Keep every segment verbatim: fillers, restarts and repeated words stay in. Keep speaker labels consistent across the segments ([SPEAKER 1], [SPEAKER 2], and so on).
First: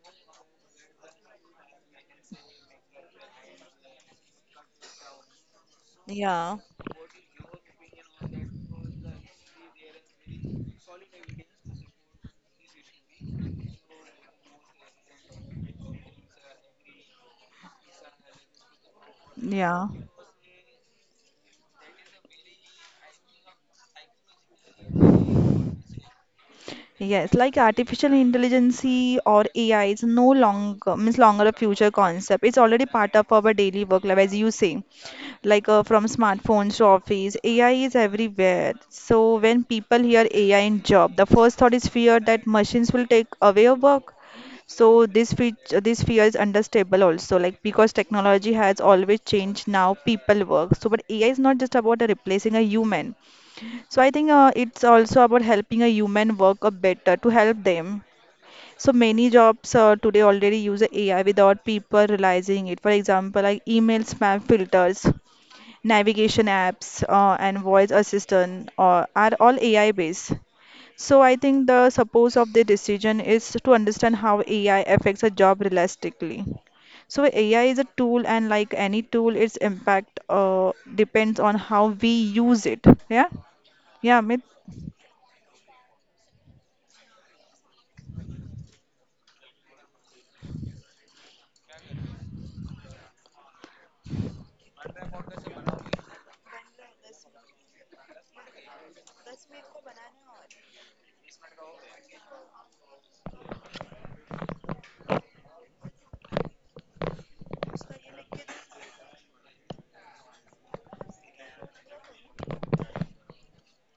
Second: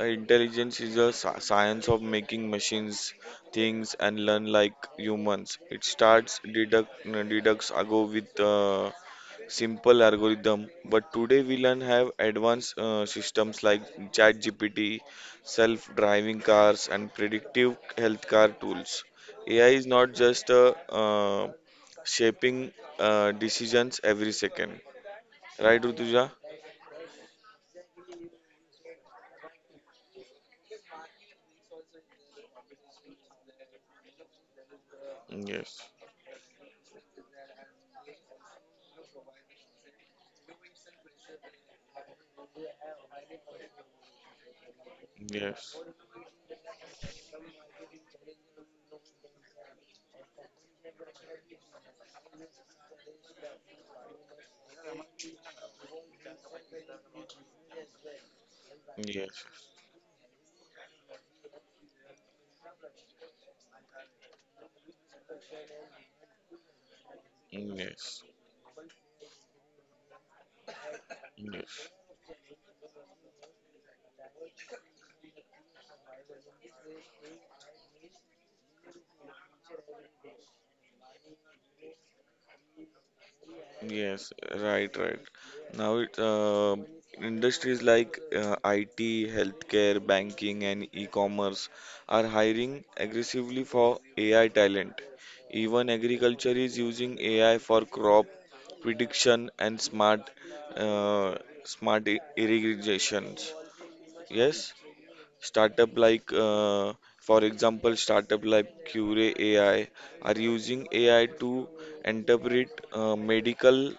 [SPEAKER 1] intelligence is a sci- science of making machines things and learn like humans. It starts
[SPEAKER 2] yeah,
[SPEAKER 1] deduct deducts ago with uh, simple algorithm, but today we learn have advanced uh, systems like ChatGPT, self-driving cars, and predictive healthcare tools. A I is
[SPEAKER 2] yeah,
[SPEAKER 1] not just uh, uh, shaping uh, decisions every second, right, Rutuja?
[SPEAKER 2] yes. Like artificial intelligence or A I is no longer means longer a future concept. It's already part of our daily work life, as you say. Like
[SPEAKER 1] Yes,
[SPEAKER 2] uh, from smartphones to office, A I is everywhere. So when people hear A I in job, the first thought is fear that machines will take away your work. So this
[SPEAKER 1] yes.
[SPEAKER 2] feature, this fear is understandable also, like because technology has always changed now people work. So but A I is not just about uh, replacing a human. So I think uh, it's also about helping a human work a better to help them. So many
[SPEAKER 1] Yes,
[SPEAKER 2] jobs uh, today already use A I without people realizing it. For example, like email spam filters, navigation apps, uh, and voice
[SPEAKER 1] yes,
[SPEAKER 2] assistant uh, are all A I based. So I think
[SPEAKER 1] yes,
[SPEAKER 2] the purpose of the decision is to understand how A I affects a job realistically. So A I is a tool, and like any tool, its impact uh, depends on how we use it. Yeah, yeah,
[SPEAKER 1] yes,
[SPEAKER 2] Amit.
[SPEAKER 1] right, right. Now it uh, industries like uh, I T, healthcare, banking, and e-commerce are hiring aggressively for A I talent. Even agriculture is using A I for crop prediction and smart uh, smart i- irrigations. Yes. Startup like, uh, for example, startup like Cure A I are using A I to interpret uh, medical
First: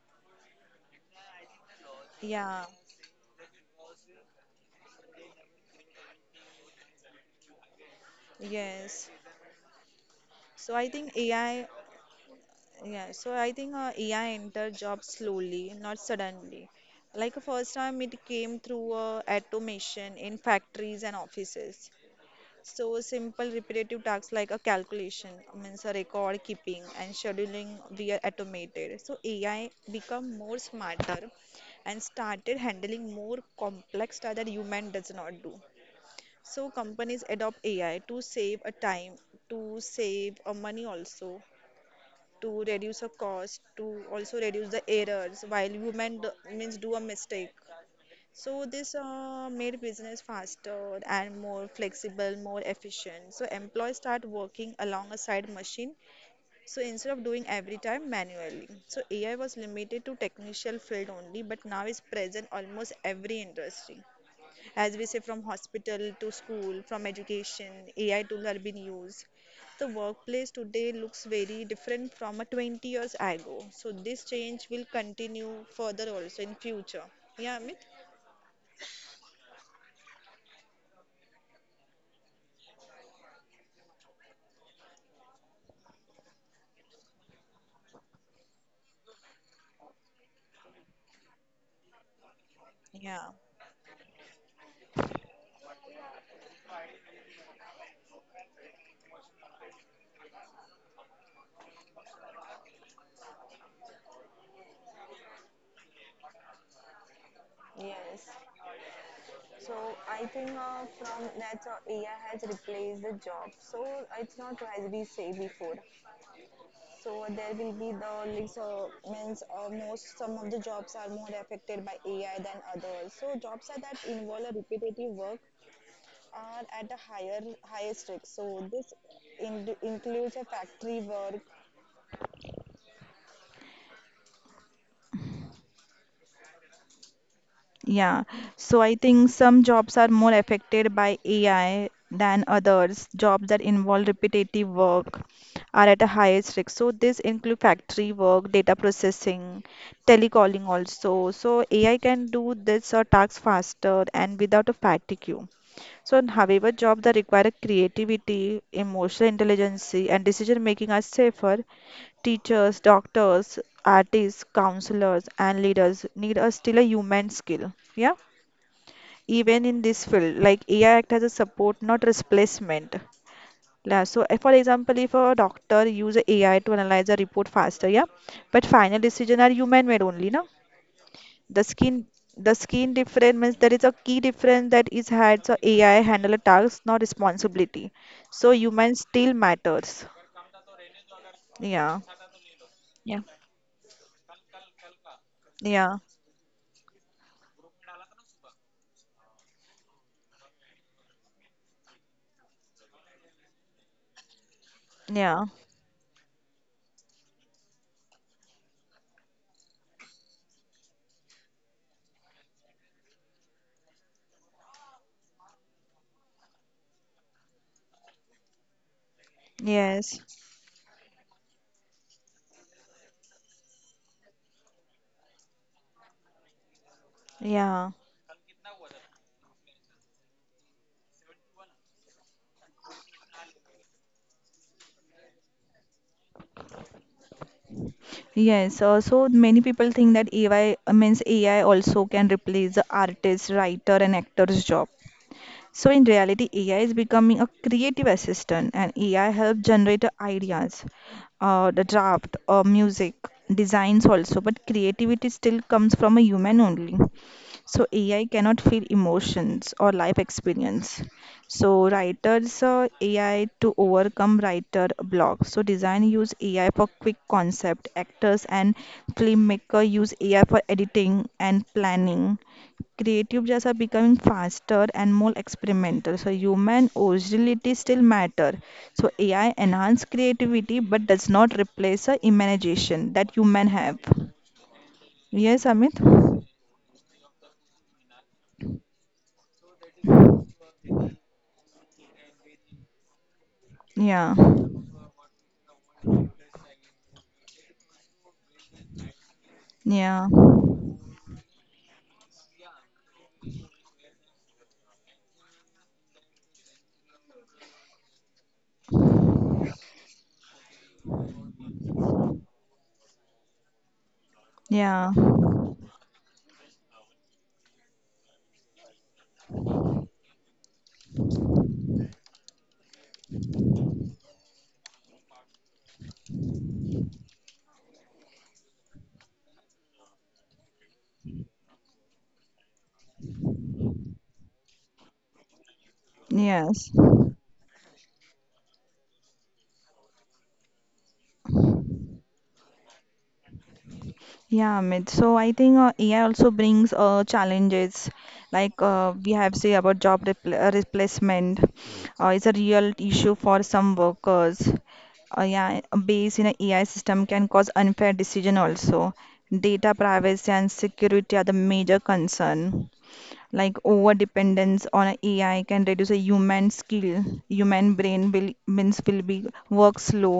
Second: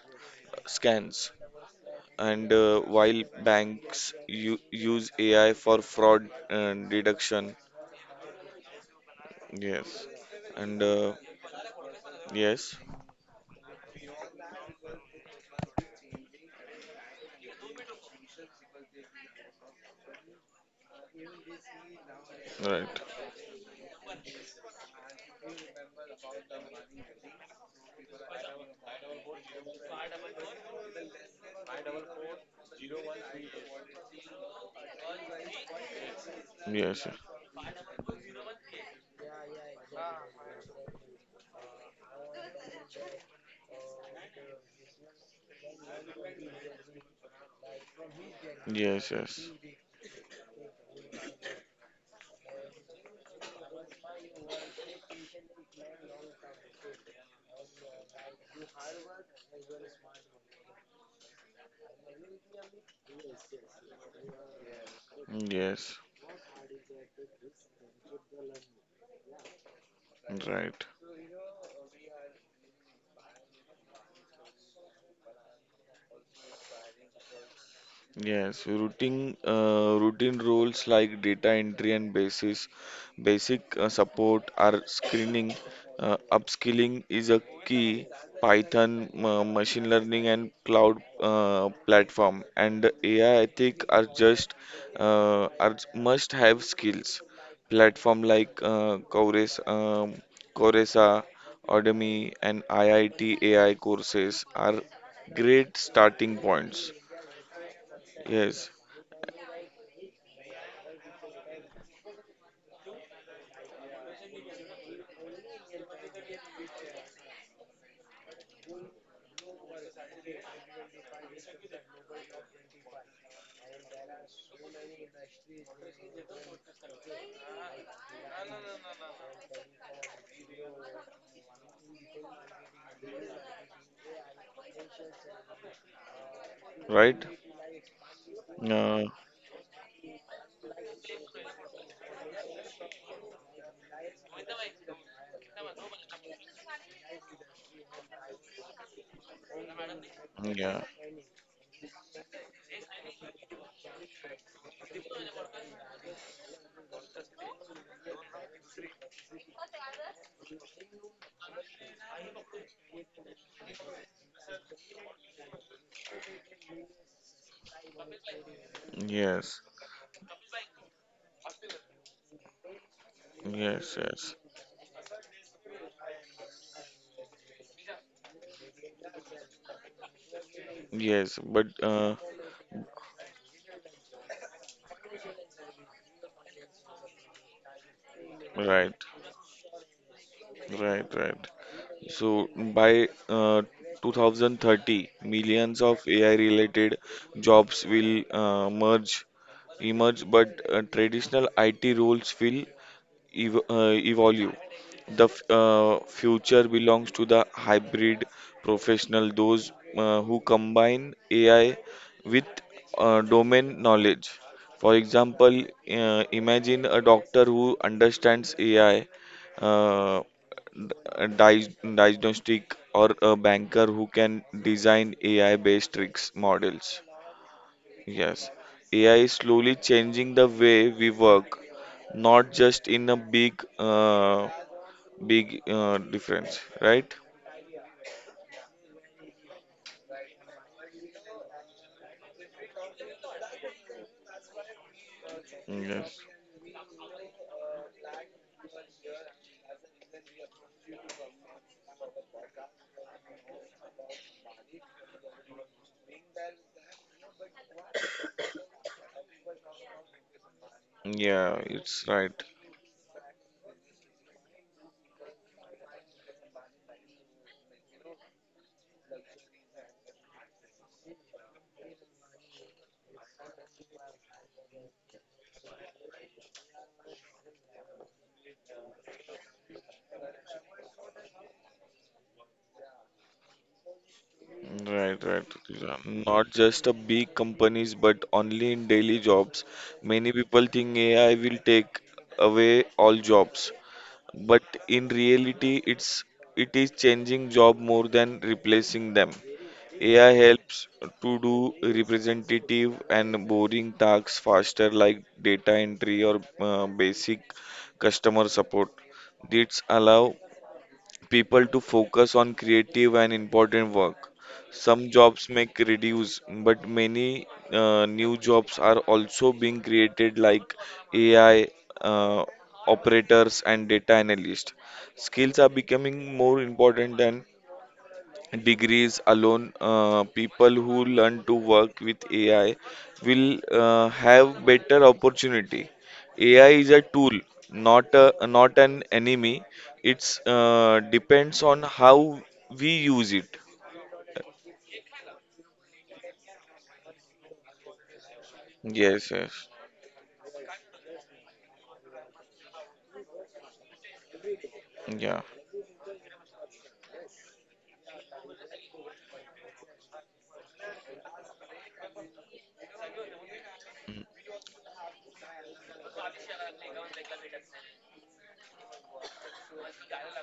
[SPEAKER 1] scans, and
[SPEAKER 2] Yeah,
[SPEAKER 1] uh, while banks u- use A I for fraud uh, detection.
[SPEAKER 2] yes.
[SPEAKER 1] Yes,
[SPEAKER 2] So
[SPEAKER 1] and
[SPEAKER 2] I
[SPEAKER 1] uh,
[SPEAKER 2] think AI,
[SPEAKER 1] yes,
[SPEAKER 2] yeah, so I think uh, A I entered jobs slowly, not suddenly. Like uh, first time it came through uh, automation in factories and offices.
[SPEAKER 1] right.
[SPEAKER 2] So simple repetitive tasks like a calculation, means a record keeping and scheduling were automated. So A I become more smarter and started handling more complex tasks that human does not do. So
[SPEAKER 1] Yes,
[SPEAKER 2] companies adopt A I to save a time, to save a money also, to reduce a cost, to also reduce the errors while human do, means do a mistake. So this
[SPEAKER 1] yes,
[SPEAKER 2] uh, made business faster and more flexible, more efficient. So employees start working alongside machine. So instead of doing every time manually. So A I was limited to technical field only, but now is present almost every industry as we say, from
[SPEAKER 1] yes, yes,
[SPEAKER 2] hospital to school, from education, A I tools are being used. The workplace
[SPEAKER 1] right.
[SPEAKER 2] today looks very different from a twenty years ago. So this change will continue further also in future. Yeah, Amit?
[SPEAKER 1] Yes, routine uh, routine roles like data entry and basis basic uh, support are screening. Uh, upskilling is a key. Python, ma- machine learning, and cloud uh, platform and
[SPEAKER 2] Yeah.
[SPEAKER 1] A I ethic are just uh, are must-have skills. Platform like uh, Cores, um, Coursera, Udemy, and I I T A I courses are great starting points.
[SPEAKER 2] Yes.
[SPEAKER 1] Yes,
[SPEAKER 2] So I think uh, from that's how A I has replaced the job. So it's not as we say before. So there will be the links of means uh, most some of the jobs are more affected by A I than others. So jobs are that involve a repetitive work are at a higher higher risk. So this in, includes a factory work,
[SPEAKER 1] right?
[SPEAKER 2] Yeah, so I
[SPEAKER 1] Uh,
[SPEAKER 2] think some jobs are more affected by A I than others. Jobs that involve repetitive work are at a highest risk. So this include factory work, data processing, telecalling
[SPEAKER 1] yeah,
[SPEAKER 2] also. So A I can do this or tasks faster and without a fatigue. So, in however, jobs that require creativity, emotional intelligence, and decision making are safer. Teachers, doctors, artists, counselors, and leaders need a still a human skill. Yeah,
[SPEAKER 1] yes,
[SPEAKER 2] even in this field, like A I act as a support, not replacement.
[SPEAKER 1] yes,
[SPEAKER 2] Yeah, so
[SPEAKER 1] yes,
[SPEAKER 2] uh, for example, if a doctor use A I to analyze a report faster, yeah, but final decision are human made only, na
[SPEAKER 1] yes,
[SPEAKER 2] the
[SPEAKER 1] but
[SPEAKER 2] skin
[SPEAKER 1] uh,
[SPEAKER 2] the skin difference means there is a key difference that is had so AI handle a task not responsibility so
[SPEAKER 1] right,
[SPEAKER 2] human still matters.
[SPEAKER 1] right, right.
[SPEAKER 2] yeah
[SPEAKER 1] So by
[SPEAKER 2] yeah
[SPEAKER 1] uh, two thousand thirty, millions
[SPEAKER 2] yeah
[SPEAKER 1] of A I-related jobs will uh, merge, emerge, but uh, traditional I T roles will ev- uh, evolve. The f-
[SPEAKER 2] yeah
[SPEAKER 1] uh, future belongs to the hybrid professional, those uh, who combine A I with uh, domain knowledge. For example, uh, imagine a doctor who understands A I,
[SPEAKER 2] yes
[SPEAKER 1] uh, d- uh, diag- diagnostic, or a banker who can design A I-based tricks models.
[SPEAKER 2] yeah
[SPEAKER 1] Yes, A I is slowly changing the way we work, not just in a big, uh, big uh, difference, right?
[SPEAKER 2] Yes, uh, so many people think that A I uh, means A I also can replace the artist, writer, and actor's job. So in
[SPEAKER 1] Yes.
[SPEAKER 2] reality, A I is becoming a creative assistant, and A I helps generate ideas, uh, the draft, uh, music, designs also. But creativity still comes from a human only. So A I cannot feel emotions or life experience.
[SPEAKER 1] Yeah,
[SPEAKER 2] So
[SPEAKER 1] it's right.
[SPEAKER 2] writers uh, A I to overcome writer block. So design use A I for quick concept. Actors and filmmaker use A I for editing and planning. Creative jobs are becoming faster and more experimental. So human originality still matter. So A I enhance creativity but does not replace the imagination that human have.
[SPEAKER 1] Right, right,
[SPEAKER 2] Yes,
[SPEAKER 1] Tuja.
[SPEAKER 2] Amit?
[SPEAKER 1] Not just a big companies, but only in daily jobs. Many people think A I will take away all jobs,
[SPEAKER 2] Yeah.
[SPEAKER 1] but in reality it's it is changing job more than replacing them.
[SPEAKER 2] Yeah.
[SPEAKER 1] A I helps to do representative and boring tasks faster like data entry or uh, basic customer support. This allow people to focus on creative and important work. Some
[SPEAKER 2] Yeah,
[SPEAKER 1] jobs may reduce, but many uh, new jobs are also being created, like A I uh, operators and data analysts. Skills are becoming more important than degrees alone. Uh, people who learn to work with A I will uh, have better opportunity. A I is
[SPEAKER 2] yes.
[SPEAKER 1] a tool, not a, not an enemy. It's uh, depends on how we use it.
[SPEAKER 2] Yeah, Amit. So I think uh, A I also brings uh, challenges like uh,
[SPEAKER 1] Yes,
[SPEAKER 2] we have
[SPEAKER 1] yes.
[SPEAKER 2] say about job repl uh, replacement uh, is a real issue for some workers.
[SPEAKER 1] Yeah.
[SPEAKER 2] Uh, yeah, a base in an A I system can cause unfair decision also. Data privacy and security are the major concern. Like over
[SPEAKER 1] Mm.
[SPEAKER 2] dependence on a AI can reduce a human skill. Human brain will means will be work slow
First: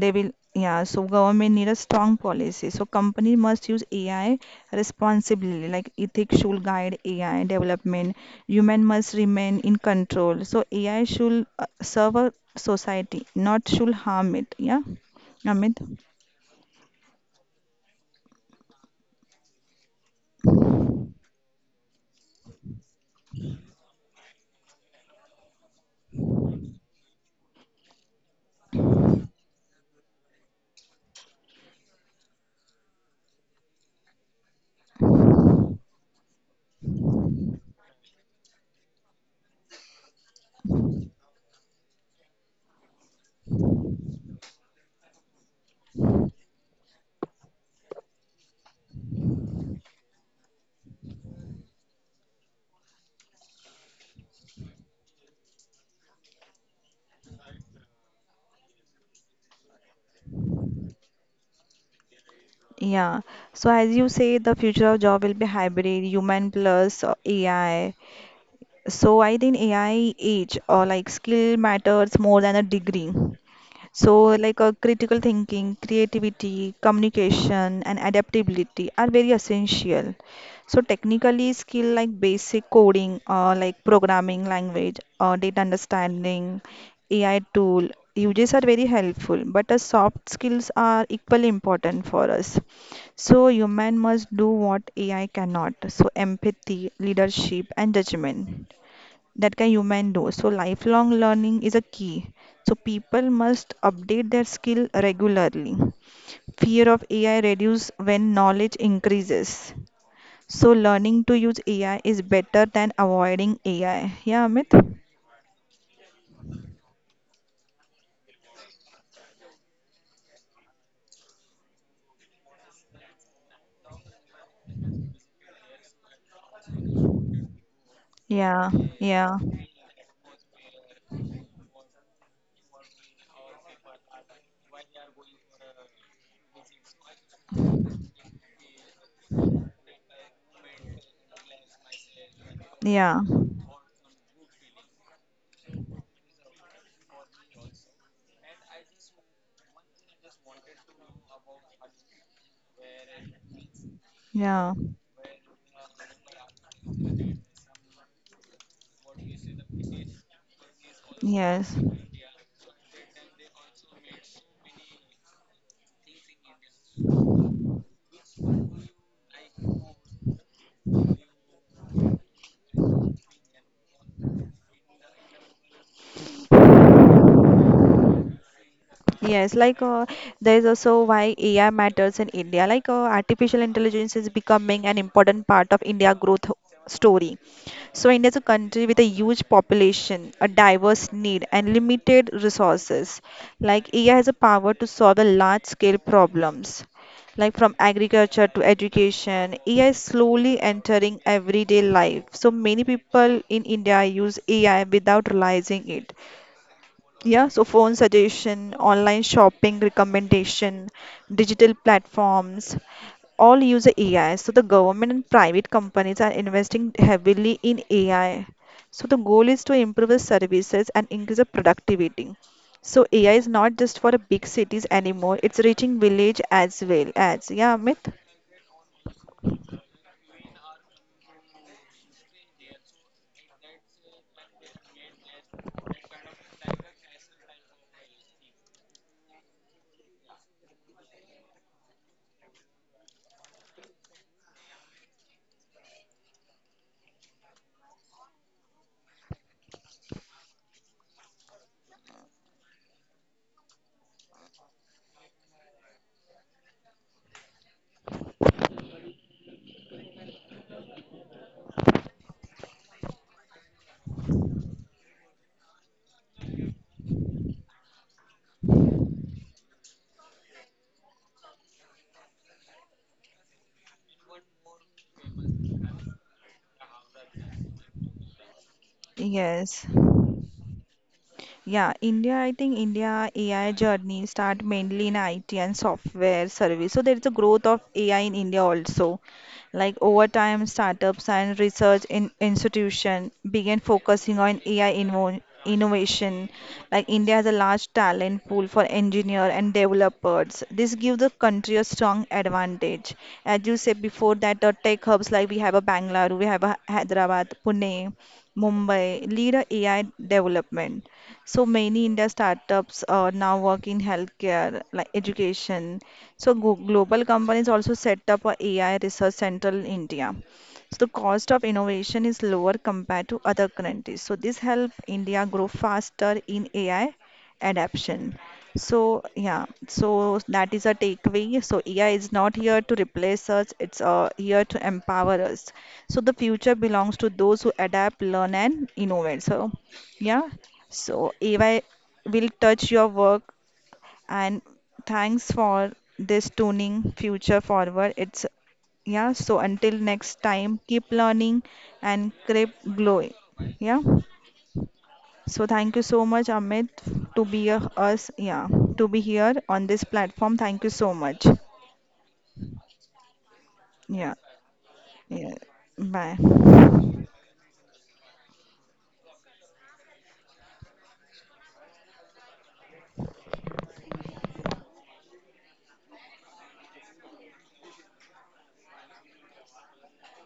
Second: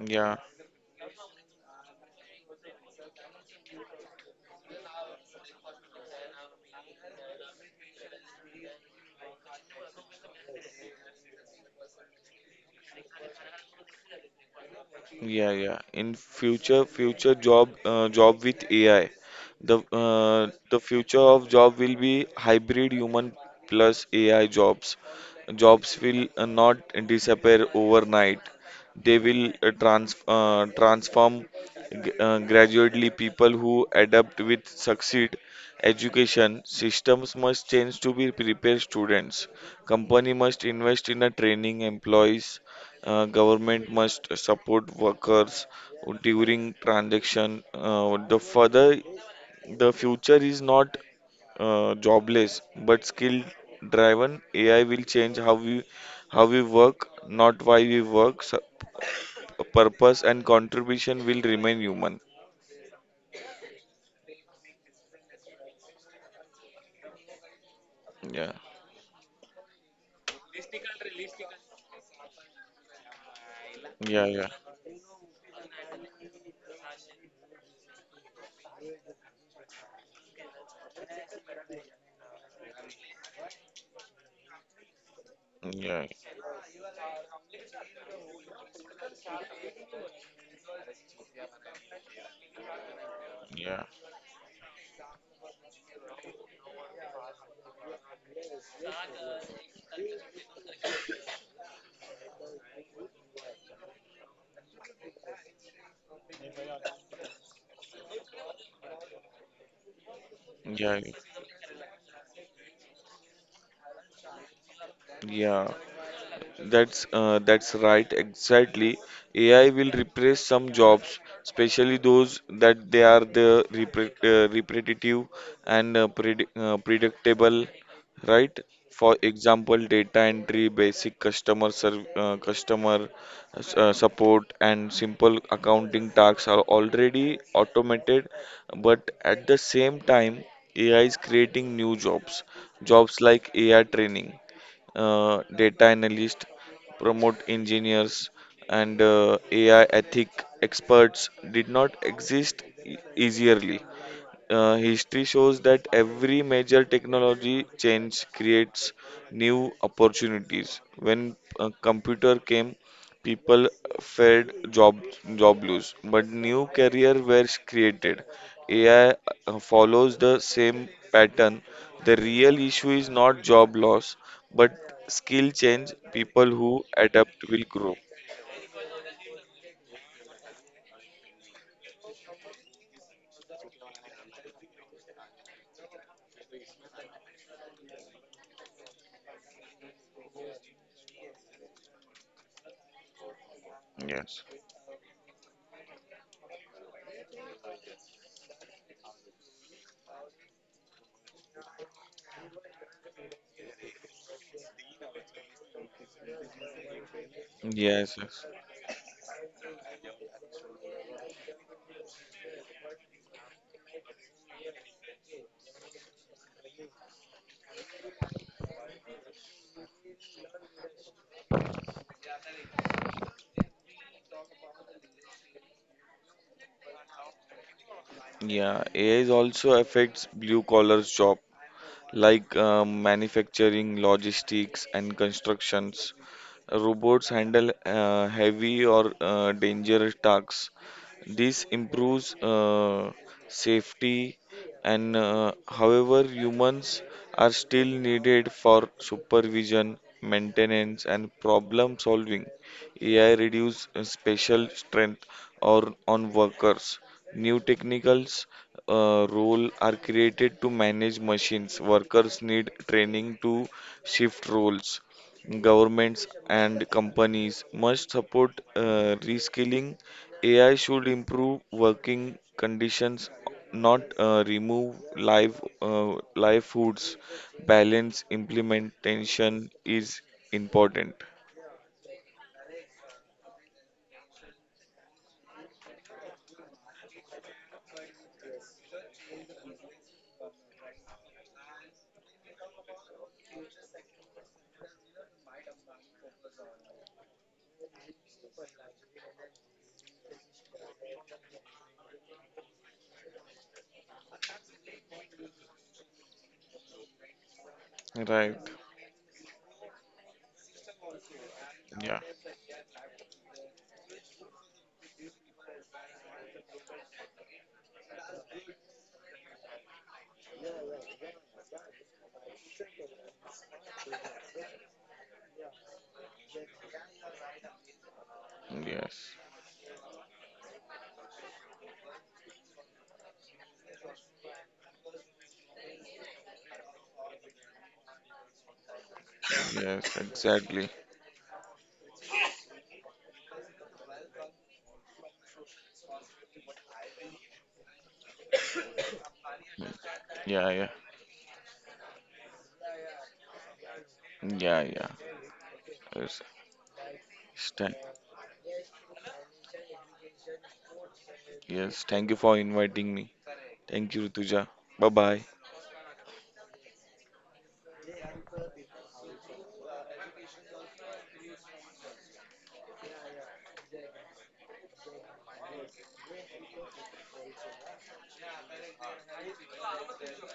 [SPEAKER 2] they will
[SPEAKER 1] Yeah.
[SPEAKER 2] yeah so government need a strong policy so company must use AI responsibly like ethics should guide AI development human must remain in control so AI should uh, serve a society not should harm it yeah
[SPEAKER 1] Yeah, yeah.
[SPEAKER 2] Amit.
[SPEAKER 1] In future, future job, uh, job with A I, the uh, the future of job will be hybrid human plus A I jobs. Jobs will uh, not disappear overnight. They will uh, trans uh, transform g- uh, gradually. People who adapt with succeed. Education systems must change to be prepare students. Company must invest in a training employees. Uh, government must support workers during transaction. Uh, the further the future is not uh, jobless but skill driven. A I will change how we how we work, not why we work. Su- purpose and contribution will remain human.
[SPEAKER 2] Yeah, so as you say the future of job will be hybrid human plus uh, AI
[SPEAKER 1] Yeah,
[SPEAKER 2] so I think AI age or like skill matters more than a degree. So,
[SPEAKER 1] yeah, yeah,
[SPEAKER 2] like uh, critical thinking, creativity, communication, and adaptability are very essential. So, technically, skill like basic coding, uh, like programming language, uh, data
[SPEAKER 1] yeah,
[SPEAKER 2] understanding, A I tool uses are very helpful. But uh, soft skills are equally important for us. So,
[SPEAKER 1] yeah,
[SPEAKER 2] human must do what A I cannot. So, empathy, leadership, and judgment that can human do. So lifelong learning is a key. So people must update their skill regularly. Fear of A I reduces when knowledge increases. So
[SPEAKER 1] yeah,
[SPEAKER 2] learning to use A I is better than avoiding A I. Yeah, Amit?
[SPEAKER 1] yeah. That's uh, that's right, exactly. A I will replace some jobs, especially those that they are the repre uh, repetitive and uh, predi uh, predictable, right?
[SPEAKER 2] Yeah,
[SPEAKER 1] For
[SPEAKER 2] yeah,
[SPEAKER 1] example, data entry, basic customer serv uh, customer s- uh, support, and simple accounting tasks are already automated, but at the same time, A I is creating new jobs, jobs
[SPEAKER 2] yeah,
[SPEAKER 1] like A I training uh, data analysts, promote engineers, and uh, A I ethic experts did not exist e- easily.
[SPEAKER 2] yeah,
[SPEAKER 1] Uh, history shows that every major technology change creates new opportunities. When uh,
[SPEAKER 2] yes.
[SPEAKER 1] computer came, people feared job job loss, but new career were created. A I uh, follows the same pattern. The real issue is not job loss, but skill change. People who adapt will grow.
[SPEAKER 2] Yes, like uh, there is also why A I matters in India. Like uh, artificial intelligence is becoming an important part of India growth story. So India is a country with a huge population, a diverse need, and limited resources. Like A I has a
[SPEAKER 1] Yes.
[SPEAKER 2] power to solve a large scale problems. Like from agriculture to education, A I is slowly entering everyday life. So many people in India use A I without realizing it. Yeah, so phone
[SPEAKER 1] Yes, yes.
[SPEAKER 2] suggestion, online shopping recommendation, digital platforms, all use A I. So the government and private companies are investing heavily in A I. So the goal is to improve the services and increase the productivity. So A I is not just for the big cities anymore, it's reaching village as well as, yeah, Amit?
[SPEAKER 1] Yeah, A I is also affects blue collars job, like uh, manufacturing, logistics, and constructions. Robots handle uh, heavy or uh, dangerous tasks. This improves uh, safety, and uh, however, humans are still needed for supervision, maintenance, and problem solving. A I reduce uh, special strength or on workers. New technicals uh, role are created to manage machines. Workers need training to shift roles. Governments and companies must support uh, reskilling. A I should improve working conditions, not uh, remove live uh, live foods. Balance implementation
[SPEAKER 2] Yes.
[SPEAKER 1] is important.
[SPEAKER 2] Yeah, India, I think India A I journey start mainly in I T and software service. So there is a growth of A I in India also. Like over time, startups and research in institution began focusing on A I invo innovation. Like India has a large talent pool for engineer and developers. This gives the country a strong advantage. As you said before that the tech hubs like we have a Bangalore, we have a Hyderabad, Pune,
[SPEAKER 1] Right.
[SPEAKER 2] Mumbai lead a AI development. So many
[SPEAKER 1] Yeah.
[SPEAKER 2] India startups uh, now work in healthcare, like education. So go global companies also set up a AI research center in India. So the cost of innovation is lower compared to other countries. So this help India grow faster in A I adoption. So
[SPEAKER 1] Yes.
[SPEAKER 2] yeah, so that is a takeaway. So A I is not here to replace us, it's uh, here to empower us. So the future belongs to those who adapt, learn and innovate. So
[SPEAKER 1] Yes.
[SPEAKER 2] yeah,
[SPEAKER 1] Exactly.
[SPEAKER 2] so, A I will touch your work and thanks for this tuning future forward. It's yeah, so
[SPEAKER 1] Mm.
[SPEAKER 2] until next
[SPEAKER 1] Yeah.
[SPEAKER 2] time,
[SPEAKER 1] Yeah.
[SPEAKER 2] keep learning and keep glowing. Yeah.
[SPEAKER 1] Yeah. Yeah.
[SPEAKER 2] So thank you so
[SPEAKER 1] Yes.
[SPEAKER 2] much, Amit, to be
[SPEAKER 1] Yes,
[SPEAKER 2] a,
[SPEAKER 1] thank
[SPEAKER 2] us. Yeah, to be here on this platform. Thank you so much.
[SPEAKER 1] yes, thank you for inviting me. Thank you,
[SPEAKER 2] Yeah.
[SPEAKER 1] Rutuja. Bye bye.
[SPEAKER 2] Yeah. Bye.